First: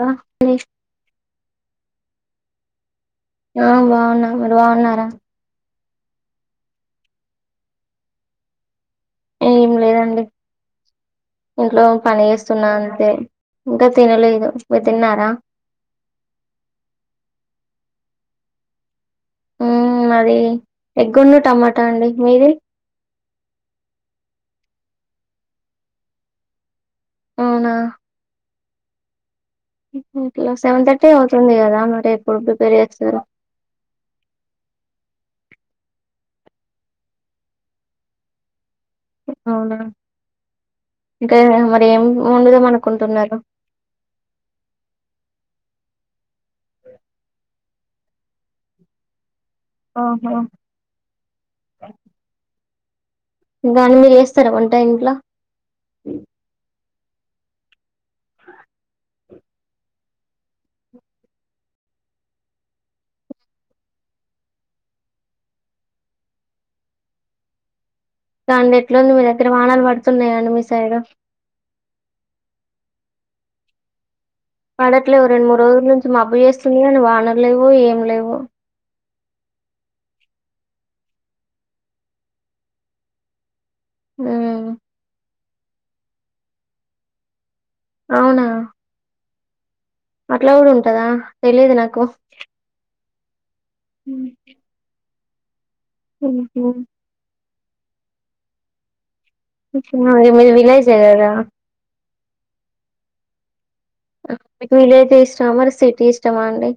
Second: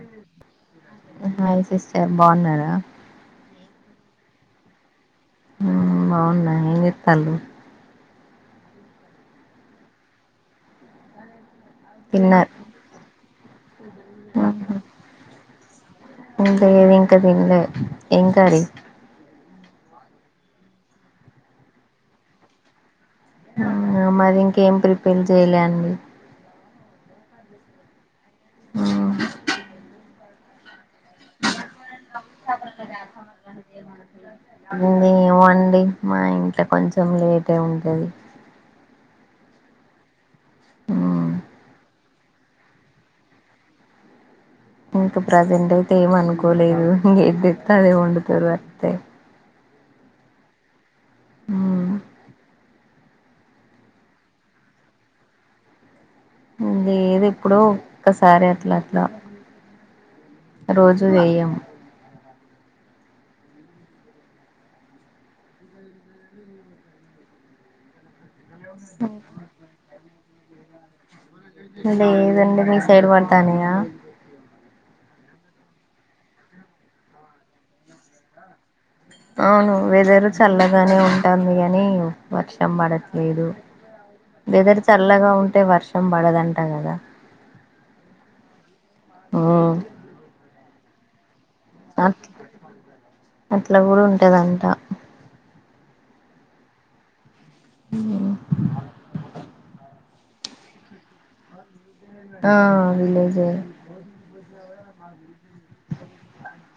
ఆ hi sister బాగున్నారా ఆ బాగున్నా మీరు బాగున్నారా బాగున్న ఏం చేతలు ఏమి లేదండి ఇంట్లో పని తిన్నారు చేస్తున్నా అంతే ఇంకా తినలేదు మీ తిన్నారా లేదు ఇంకా తినలే ఏం కర్రీ మాది ఎగ్గొన్న టమాటా అండి మీది ఆ మరి ఇంకేం ప్రిపేర్ చెయలేండి అవునా ఆ ఇంట్లో సెవెన్ థర్టీ అవుతుంది కదా ఎప్పుడు ప్రిపేర్ చేస్తారు ఆ అయ్యో అండి మా ఇంట్లో కొంచెం లేట్ ఉంటది అవునా మ్మ్ ఇంకా మరి ఏం వండుదాం అనుకుంటున్నారు ప్రజెంట్ ఏం అనుకోలేదు ఇంకేం తెత్తే అదే వండుతారు అంతే ఆహా మ్మ్ దని మీరు వేస్తార వంట ఇంట్లో లేదు ఇప్పుడు ఒక్కసారే అట్ల అట్ల రోజు వేయం రండి ఎట్లుంది మీ దగ్గర వానలు పడుతున్నాయా అండి మీ సైడు లేదండి మీ సైడ్ పడతన్నాయా పడట్లేవు రెండు మూడు రోజుల నుంచి మబ్బు చేస్తుంది కానీ వానలు లేవు ఏం లేవు అవును వెదరు చల్లగానే ఉంటాంది కాని వర్షం పడట్లేదు మ్మ్. వెదర్ చల్లగా ఉంటే వర్షం పడదంట కదా అవునా ఆ ఇట్ల కూడా ఉంటదా తెలిదు నాకు అట్ల కూడ ఉంటదంట ఉహు ఉ మీది విలేజే కదా ఆ విలేజే మీకు విలేజ్ ఇష్టమా మరి సిటీ ఇష్టమా అండి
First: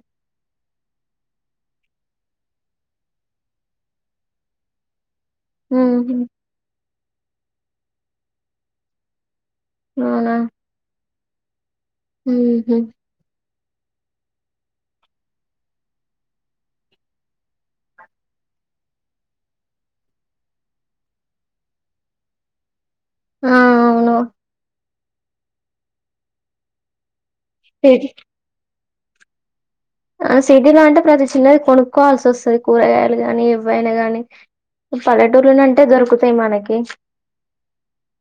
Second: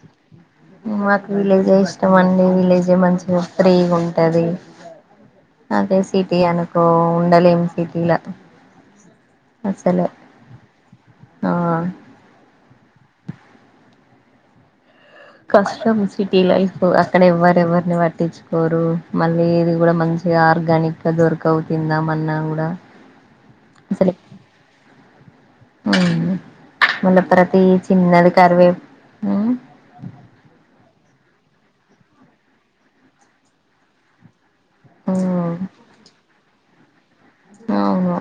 మాకు విలేజే ఇష్టం అండి విలేజే మంచిగా ఫ్రీగా ఉంటది అదే ఉహు, సిటీ అనుకో ఉండలేం సిటీలా అసలే ఆ ఉ కష్టం సిటీ లైఫ్ అక్కడ ఎవ్వరు ఎవ్వరిని పట్టించుకోరు మళ్ళీ ఇది కూడా మంచి చిగా ఆర్గానిక్గా దొరకవు తిందాం అన్నా కూడా ఆ అవును ఉ ములపరతి చిన్నది కారువే ఉ ఆ సిటీలో అంటే ప్రతి చిన్నది కొనుక్కోవాల్సి వస్తది కూరగాయలు గాని ఇవ్వైనా గాని ఉమ్ పల్లెటూర్లోనే ఉంటే దొరుకుతాయి మనకి అవును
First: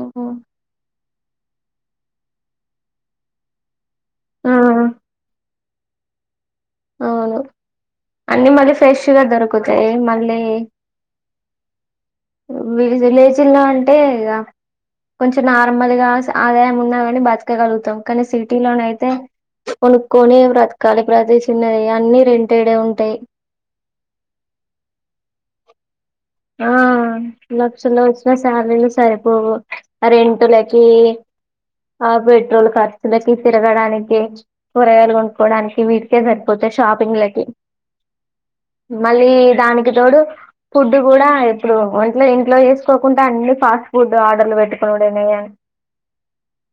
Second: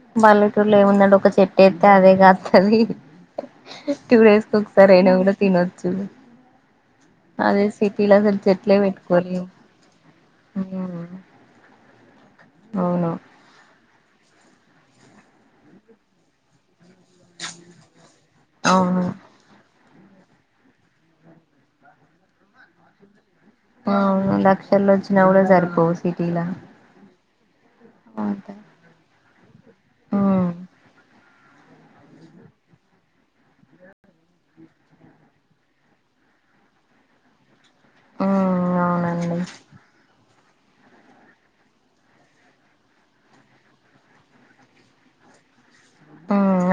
ఉహు. బల్లెటూరులో ఏముందండి ఒక చెట్టు ఏత్తె అదే కాత్తది టూ డేస్ ఆ కి ఒకసారి అయినా కూడా తినొచ్చు అవును అదే సిటీలా అసలు అన్ని మళ్ళీ చెట్లే ఫ్రెష్ గా పెట్టుకోనివ్ దొరుకుతాయి అయ్యో వి విలేజీల్లో అంటే ఇగ కొంచెం నార్మల్గా అదే ఏమున్నా కని బతకగలుగుతాం కానీ సిటీలోన అవును అయితే కొనుక్కొని బ్రతకాలి ప్రతి చిన్నది అన్ని రెంటేడే ఉంటాయి అవును లక్షల్లో వచ్చిన కూడా సరిపోవు సి ఆ లక్షలు వచ్చిన అంతే సాలరీలు సరిపోవు ఆ ఉమ్ రెంటులకి ఆ పెట్రోల్ ఖర్చులకి తిరగడానికి కూరగాయలు కొనుకోడానికి వీటికే సరిపోతే షాప్ పింగ్లకి ఉమ్ అవునండి మళ్ళీ దానికి తోడు ఫు డ్డు కూడా ఇప్పుడు వంట్లో ఇంట్లో చేసుకోకుంట అన్ని ఫాస్ట్ ఫుడ్ ఆర్డర్లు పెట్టుకోవడేమేగ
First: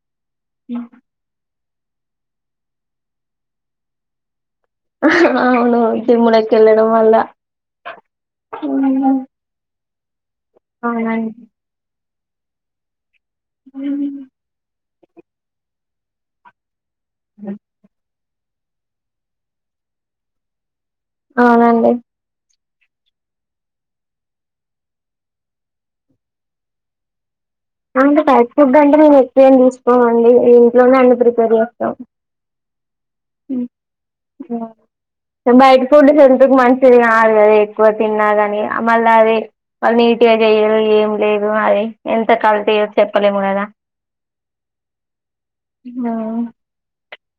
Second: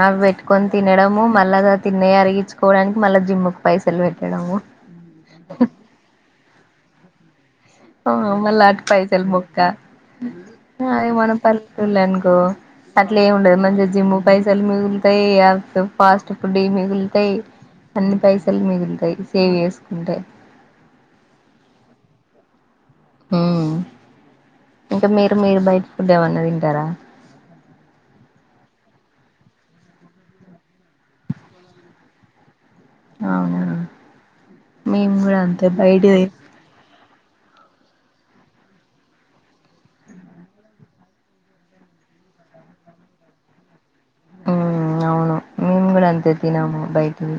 అవి పెట్టుకొని తినడము మళ్ళా తిన్నయి అరిగించుకోవడానికి మళ్ళ జిమ్ కు పైసలు పెట్టడము అవును జిమ్ములకి ఎల్లడం వల్ల ఆ మళ్ళ అటు పైసలు బొక్క అది మన అవునండి అట్లేం ఉండదు మంచిగ జిమ్ పైసలు మిగులుతాయి ఫాస్ట్ ఫుడ్ యి మిగుల్తే తయి అన్ని పైసలు మిగులుతయి సేవ్ చేసుకుంటే అవునండి ఇంకా మీరు మీరు బయట ఫుడ్ ఏమన్న తింటరా అంటే బయట ఫుడ్ అంటే మేము ఎక్కువ ఏమి తీసుకోమండి ఇంట్లోనే అన్ని ప్రిపేర్ చేస్తాం అవునా మేము కూడా అంతే బయటి ఫుడ్ బయటిది హెల్తికి మంచిది కాదు ఎక్కువ తిన్నా కాని మళ్ళ అది వాళ్ళు నీట్ గా చెయరు ఏం లేదు అది ఎంత కల్తిఓ చెేప్పలేం కదా ఉ అవును మేం కూడా అంతే తినము బైటివి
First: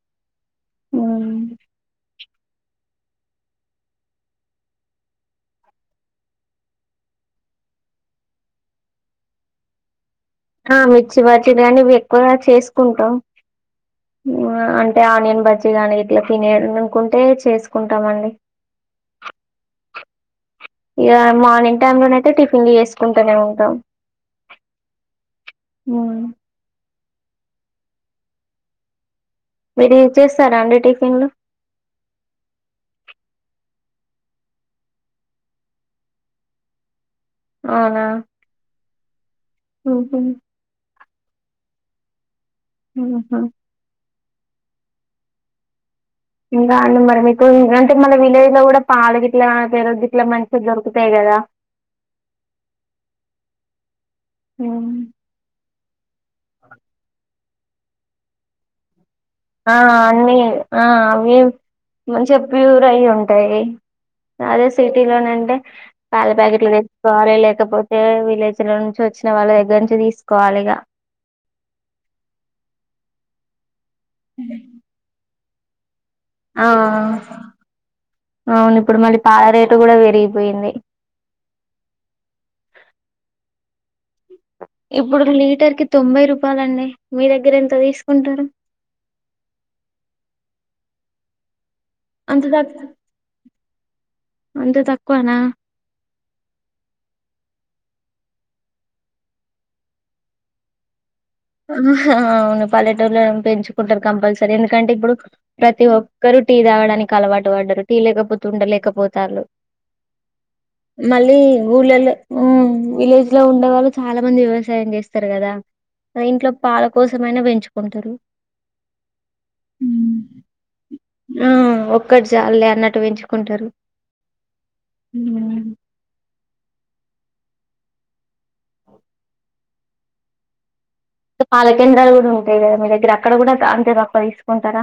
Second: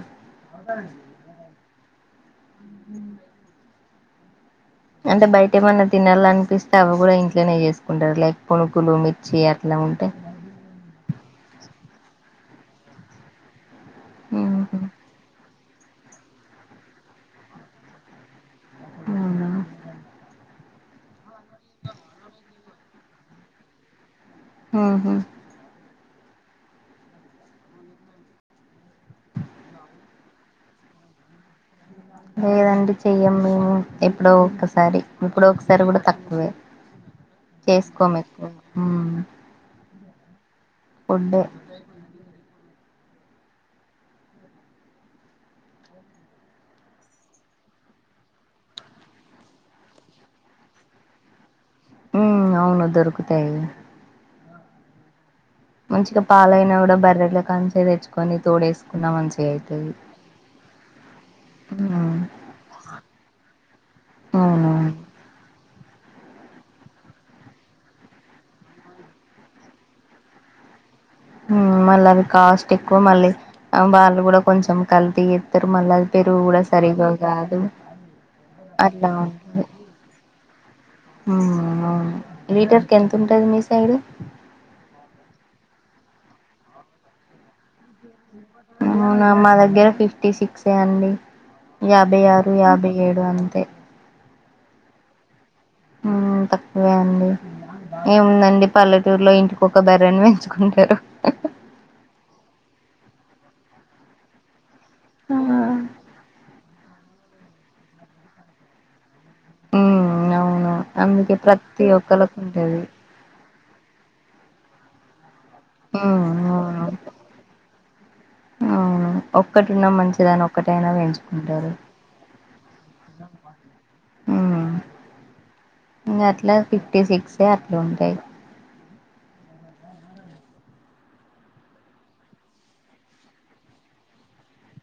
అంటే బయట ఏమన్న తినాలనిపిస్తే అవి కూడా ఇంట్లోనే చేసుకుంటరు లైక్ పుణగులు మిర్చి అట్లా ఉంటయి ఆ మిర్చి బజ్జీలు కానీ అవి ఎక్కువగా చేసుకుంటాం ఉహు. అంటే ఆనియన్ బజ్జి గాని ఇట్లా తినాలనుకుంటే చేసుకుంటామండి అవునా ఇక మార్నింగ్ టైమ్లోనయితే టిఫిన్లు చేసుకుంటనే ఉంటం ఆహా మా మీరు ఇది చేస్తరా అండి టిఫిన్లు లేదండి చెయ్యం మేము ఎప్పుడో ఒకసారి ఎప్పుడో ఒకసారి కూడా తక్కువే చేసుకోము ఎక్కువ ఓహో ఉండే ఆహా ఇంకా అండి మరి మీకు అంటే మన విలేజ్ లో కూడా పాలు గిట్ల పెరుగు గిట్లా మంచిగ దొరుకుతాయి కదా దా ఉమ్ అవును దొరుకుతయి ఆ మంచిగ పాలైనా కూడా బర్రెల కాంచలి తెచ్చుకొని తోడేసుకొని ఆ అన్నీ ఆ అవి ఉమ్ మంచిగా ప్యూర్ అయి ఉంటయి అదే అవును సిటీలోనంటే పాల ప్యాకెట్లు తెచ్చుకోవాలే లేకపోతే విలేజ్ లో నుంచి వచ్చిన వాళ్ళ దగ్గర నుంచి తీసుకోవాలి ఇక మళ్ళ అవి కాస్ట్ ఎక్కువ మళ్ళీ వాళ్ళు కూడా కొంచెం కల్తీ చేస్తరు మళ్ళ ఆ అవును ఇప్పుడు అట్లా మళ్ళీ పాల ఉంటుంది రేటు కూడా పెరిగిపోయింది ఉమ్ అవును లీటర్కి ఎంత ఉంటది మీ సైడ్ ఇప్పుడు లీటర్ కి తొంభై రూపాయలండి మీ దగ్గర ఎంత తీసుకుంటరు అవునా మా దగ్గర ఫిఫ్టీ సిక్సే అండి యాభై అంత ఆరు తక్ యాభై ఏడు అంతే అంత తక్కువనా ఆ తక్కువే అండి ఏముందండి పల్లెటూరులో ఇంటికొక బర్రని పెంచుకుంటరు అవును పల్లెటూళ్ళ పెంచుకుంటారు కంపల్సరీ ఎందు కంటే ఇప్పుడు ప్రతి ఒక్కరు టీ తాగడానికి అలవాటు పడ్డారు టీ లేకపోతే ఉండలేక పో తలు మ్మ్ అవును అందుకే మళ్ళీ ప్రతి ఊళ్ళలో ఒక్కళకు ఊ ఉంటది విలేజ్ లో ఉండేవాళ్ళు చాలా మంది వ్యవస్ వ్యసాయం చేస్తారు కదా. మ్మ్ ఇంట్లో పాల అవును కోసమైన పెంచుకుంటరు. ఆ ఒక్కటున్న మంచిదని ఒక్కటైనా ఆ పెంచుకుంటరు. ఒక్కటి చాల్లే అన్నట్టు పెంచుకుంటారు ఆ హ్మ్. ఇగ అట్లా ఫిఫ్టీ సిక్సే అట్ల ఉంటయి. పాలకేంద్రాలు కూడా ఉంటాయి కదా మీ దగ్గర అక్కడ కూడా అంతే తక్కువ తీసుకుంటరా.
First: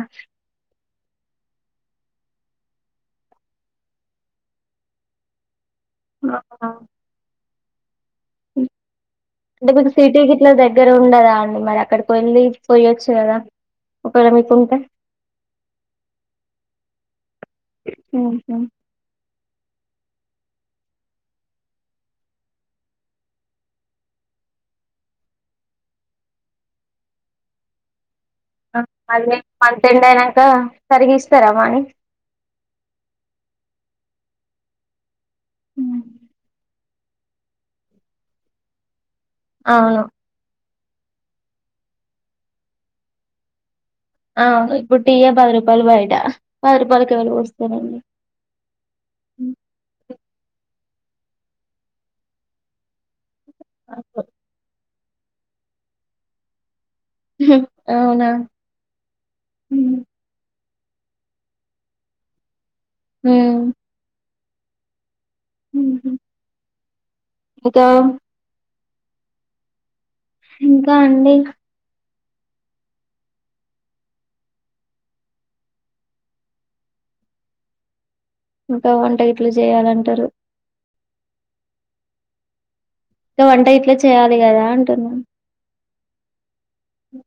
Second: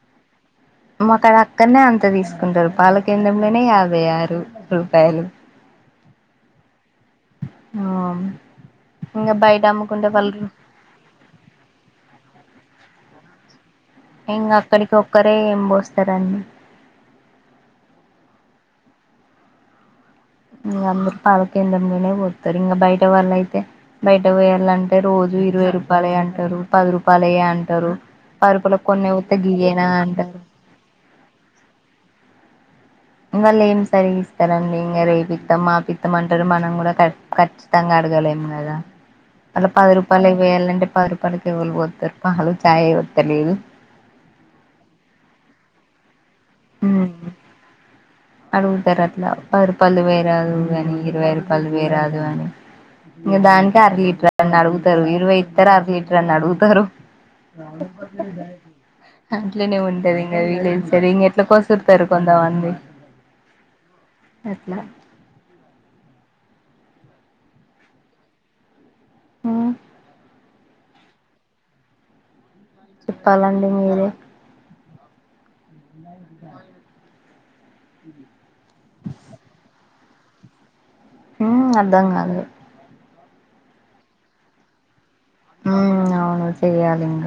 మాకది అక్కనే అంత తీసుకుంటరు పాల కేంద్రంలనే యాభై ఆరు రూపాయలు. అ ఆ ఆ ఉ ఇంగ బయట అంటే మీకు అమ్ముకుంటే సిటీక వాళ్ళు ఇట్ల దగ్గర ఉండదా అండి మరి అక్కడికి వెళ్ళి పోయొచ్ చ్చు కదా ఒకవేళ ఇంక మీకుంటే అక్కడికి ఒక్కరే ఏం పోస్తరని ఉహు ఇంగ అందరు పాల కేంద్రంలనే పోతరు ఇంక బయట వాళ్ళ అయితే బయట పోయాలంటే రోజు ఇరవై రూపాలయంటరు పది రూపాలయె అంటరు. అ అవి అంత ఎండ ఐనంక సరిగిస్తర మనీ వాళ్ళు ఏం సరిగి ఇస్తారండి ఇంకా రేపితం మా పితం అంటరు మనం కూడా ఖ ఖచ్చితంగా అడగలేము అట్ల పది అవును రూపాలయి పోయాలంటే పది రూపాలకు ఎవరు పోతరు పాలు చాయే అతలేదు ఆవును ఇప్పుడు టీయే పది రూపాయలు బయట పది ఉమ్ రూపాలకి ఎవలు పోస్తరండి. అడుగుతారు అట్లా పది రూపాయల్ది పొయరాదు అని ఇరవై రూపాయలు పోయరాదు అని ఇగ దానికే అర లీటర్ అని అడుగుతారు ఇరవై ఇస్తరు అర లీటర్ అని అడుగుతరు. అవునా అట్లనే ఉమ్ ఉంటది ఇంక వీలది సరింగా ఎట్ల కొసురుతరు కొంతమంది ఊ అట్లా ఊహు ఇంకా ఉమ్ ఇంకా అండి చెప్పాలండి మీరే ఇంకా వంట గిట్ల చేయాలంటరు ఊ అర్థం కాలే గ వంట ఇట్లా చేయ్యాలి కదా అంటున్నా ఊ అవును చేయలింగ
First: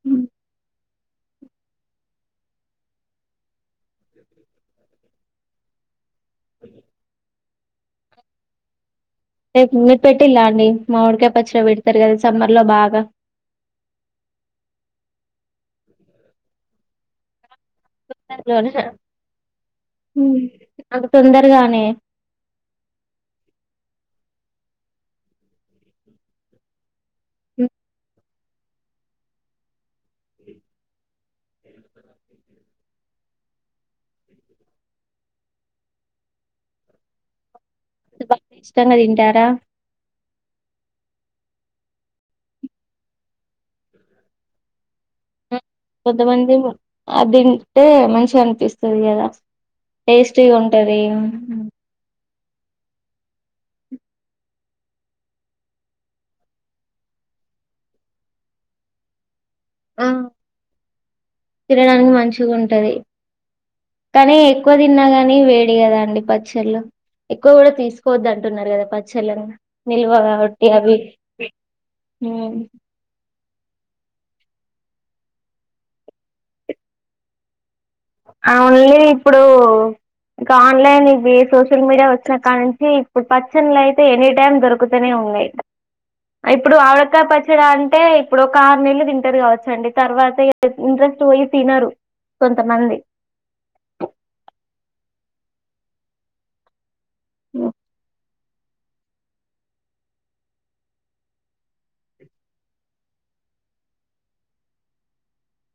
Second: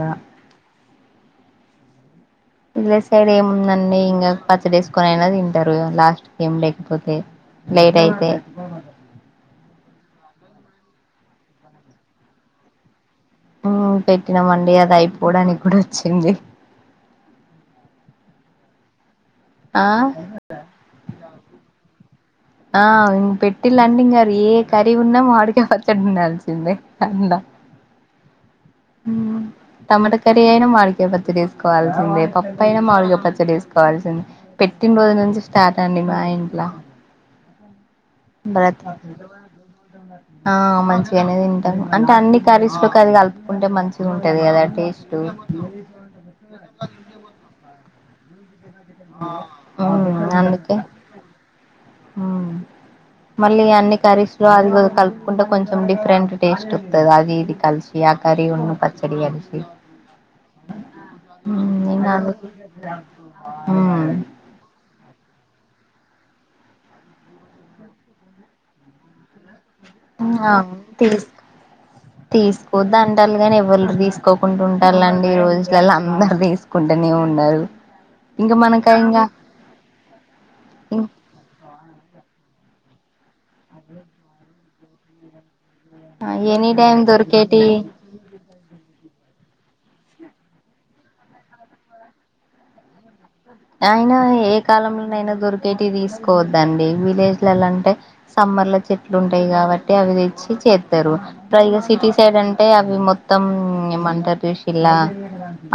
ఇల సైడ్ ఏముందండి ఇంకా పచ్చడిసుకొనై తింటరు లాస్ట్ ఏం లేకపోతే లేట్ అయితే రేప్ మీరు పెట్టిలా అండి మామిడికాయ పచ్చ పెడతరు కదా సమ్మర్ లో బాగా ఊ పెట్టినమండి అది అయిపోవడానికి కూడా వచ్చింది తొందర్లోనే ఆ ఆ అంత తొందరగానే ఆ ఇం పెటిలంటింకా ఏ కరీ ఉన్నా మామిడికాయ పచ్చడి ఉండాల్సిందే అండ్ల ఊ టమట కర్రీ అయినా మాడికయ పచ్చ తీసుకోవాల్సిందే పప్ప అయినా మాడికయ పచ్ చడి ఏసుకోవాల్సిందే పెట్టిన రోజు నుంచి స్టార్ట్ అండి మా ఇంట్ల బాగా బరత్ ఇష్టంగా తింటారా ఆ ఆ మంచిగనే తింటాము అంటే అన్ని కర్రీస్లోకి అది కలుపుకుంటే మంచిగుంటది కదా టేస్ట్ కొంతమంది అది తింటే మంచిగా అనిపి స్తాది కదా టేస్ట్ ఉంటది ఆమ్మ్ మళ్ళీ అన్ని కర్రీస్లో అది కలుపుకుంటే కొంచెం డిఫరెంట్ టేస్ట్ వత్తాది అది ఇది కలిసి సి ఆ కర్రీ ఉన్న పచ్చడి క ఆ మ్మ్ నేను తినడానికి అదే మంచిగుంటది మ్మ్ కానీ ఎక్కువ తిన్నాగా ని వేడి కదా అండి పచ్చళ్ళు ఎక్కువ కూడా తీసుకోవద్దంటున్నారు కదా పచ్చళ్ళని నిల్వ ఆ కాబట్టి అవు అవి తీసుక్ ఉమ్. తీసుకోవద్దు అంటళ్లు కాని ఎవళ్ళు తీసుకోకుంటూ ఉంటారండి ఈ రోజులలో అందరుూ తీసుకుంటూనే ఉన్నారు ఇంకా మనక అవున్లే ఇంకా ఇప్పుడు ఇక ఆన్లైన్ ఇది సోషల్ మీడియా వచ్చినకాడి నుంచి ఈ పచ్చళ్లయితే ఎనీ టైమ్ దొరుకుతూనే ఉన్నాయి ఎనీ ఇప్పుడు టైం ఆవిడకాయ దొరికేటి పచ్చడాంటే ఇప్పుడు ఒక ఆరు నెలలు తింటారు కావ చండి తర్వాత ఇంట్రెస్ట్పోయి తినరు కొంతమంది అయినా ఏ కాలంలోనైనా దొరికేటి తీసుకోవద్దండి విలేజ్లలో హ్మ్. అంటే సమ్మర్లో చెట్లు ఉంటాయి కాబట్టి అవి తెచ్చి చేస్తారు పైగా సిటీ సైడ్ అంటే అవి మొ త్తం ఏమంటారు చూసిల్లా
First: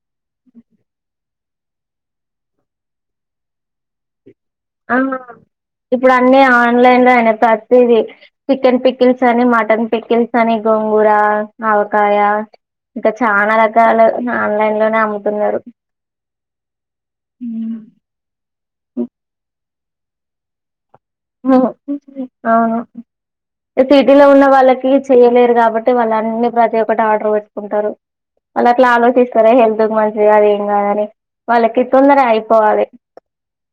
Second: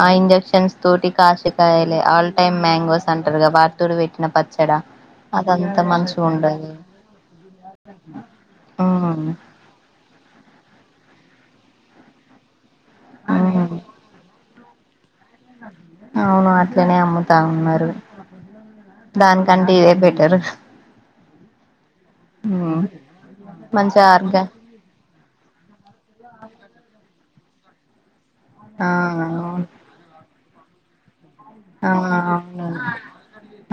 ఆ ఇంజెక్షన్స్ తోటి కాసేకాయాలే ఆల్ టైం మ్యాంగోస్ అంటారుగా వాటితోటి పెట్టిన పచ్చడా ఆ అదం ఇప్పుడు అన్ని ఆన్లైన్లో అయినయ్ ప్రతిదీ చికెన్ పిక్కిల్స్ ఉమ్ అని మటన్ పిక్కిల్ తని గోంగుర ఆవకాయ ఇంకా చాలా రకాల ఆన్లైన్లోనే అమ్ము అవును అట్లనే అమ్ముతా హ్మ్. ఉన్నారు దానికంటే ఇదే బెటరు ఓ ఆహా మంచి సిటీలో ఆర్గా ఉన్న వాళ్ళకి చెయ్యలేరు కాబట్టి వాళ్ళన్నీ ప్రతి ఒక్కటి ఆర్డర్ పెట్టు కుంటారు వాళ్ళు అట్లా ఆ అవును ఆలోచిస్తారా హెల్త్ కి మంచిది కాదు ఏం కాదని వాళ్ళకి ఆ తొందర అవును అయిపోవాలి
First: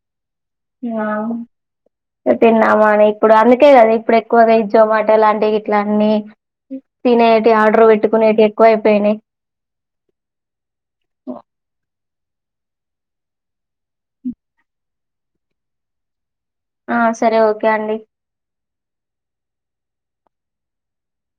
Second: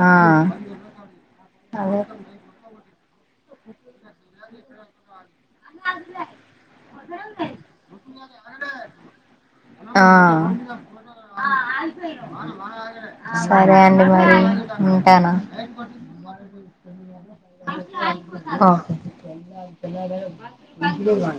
ఆ ఆ అదే తిన్నామా అని ఇప్పుడు అందుకే కదా ఇప్పుడు ఎక్కువగా ఈజొమాటో లాం టే ఇట్లా అన్ని తినేటి ఆర్డర్ పెట్టుకునేటి ఎక్కువ అయిపోయినాయి ఆ సరే అండి మరి ఉంటాను ఆ సరే ఓకే అండి న్నలో కా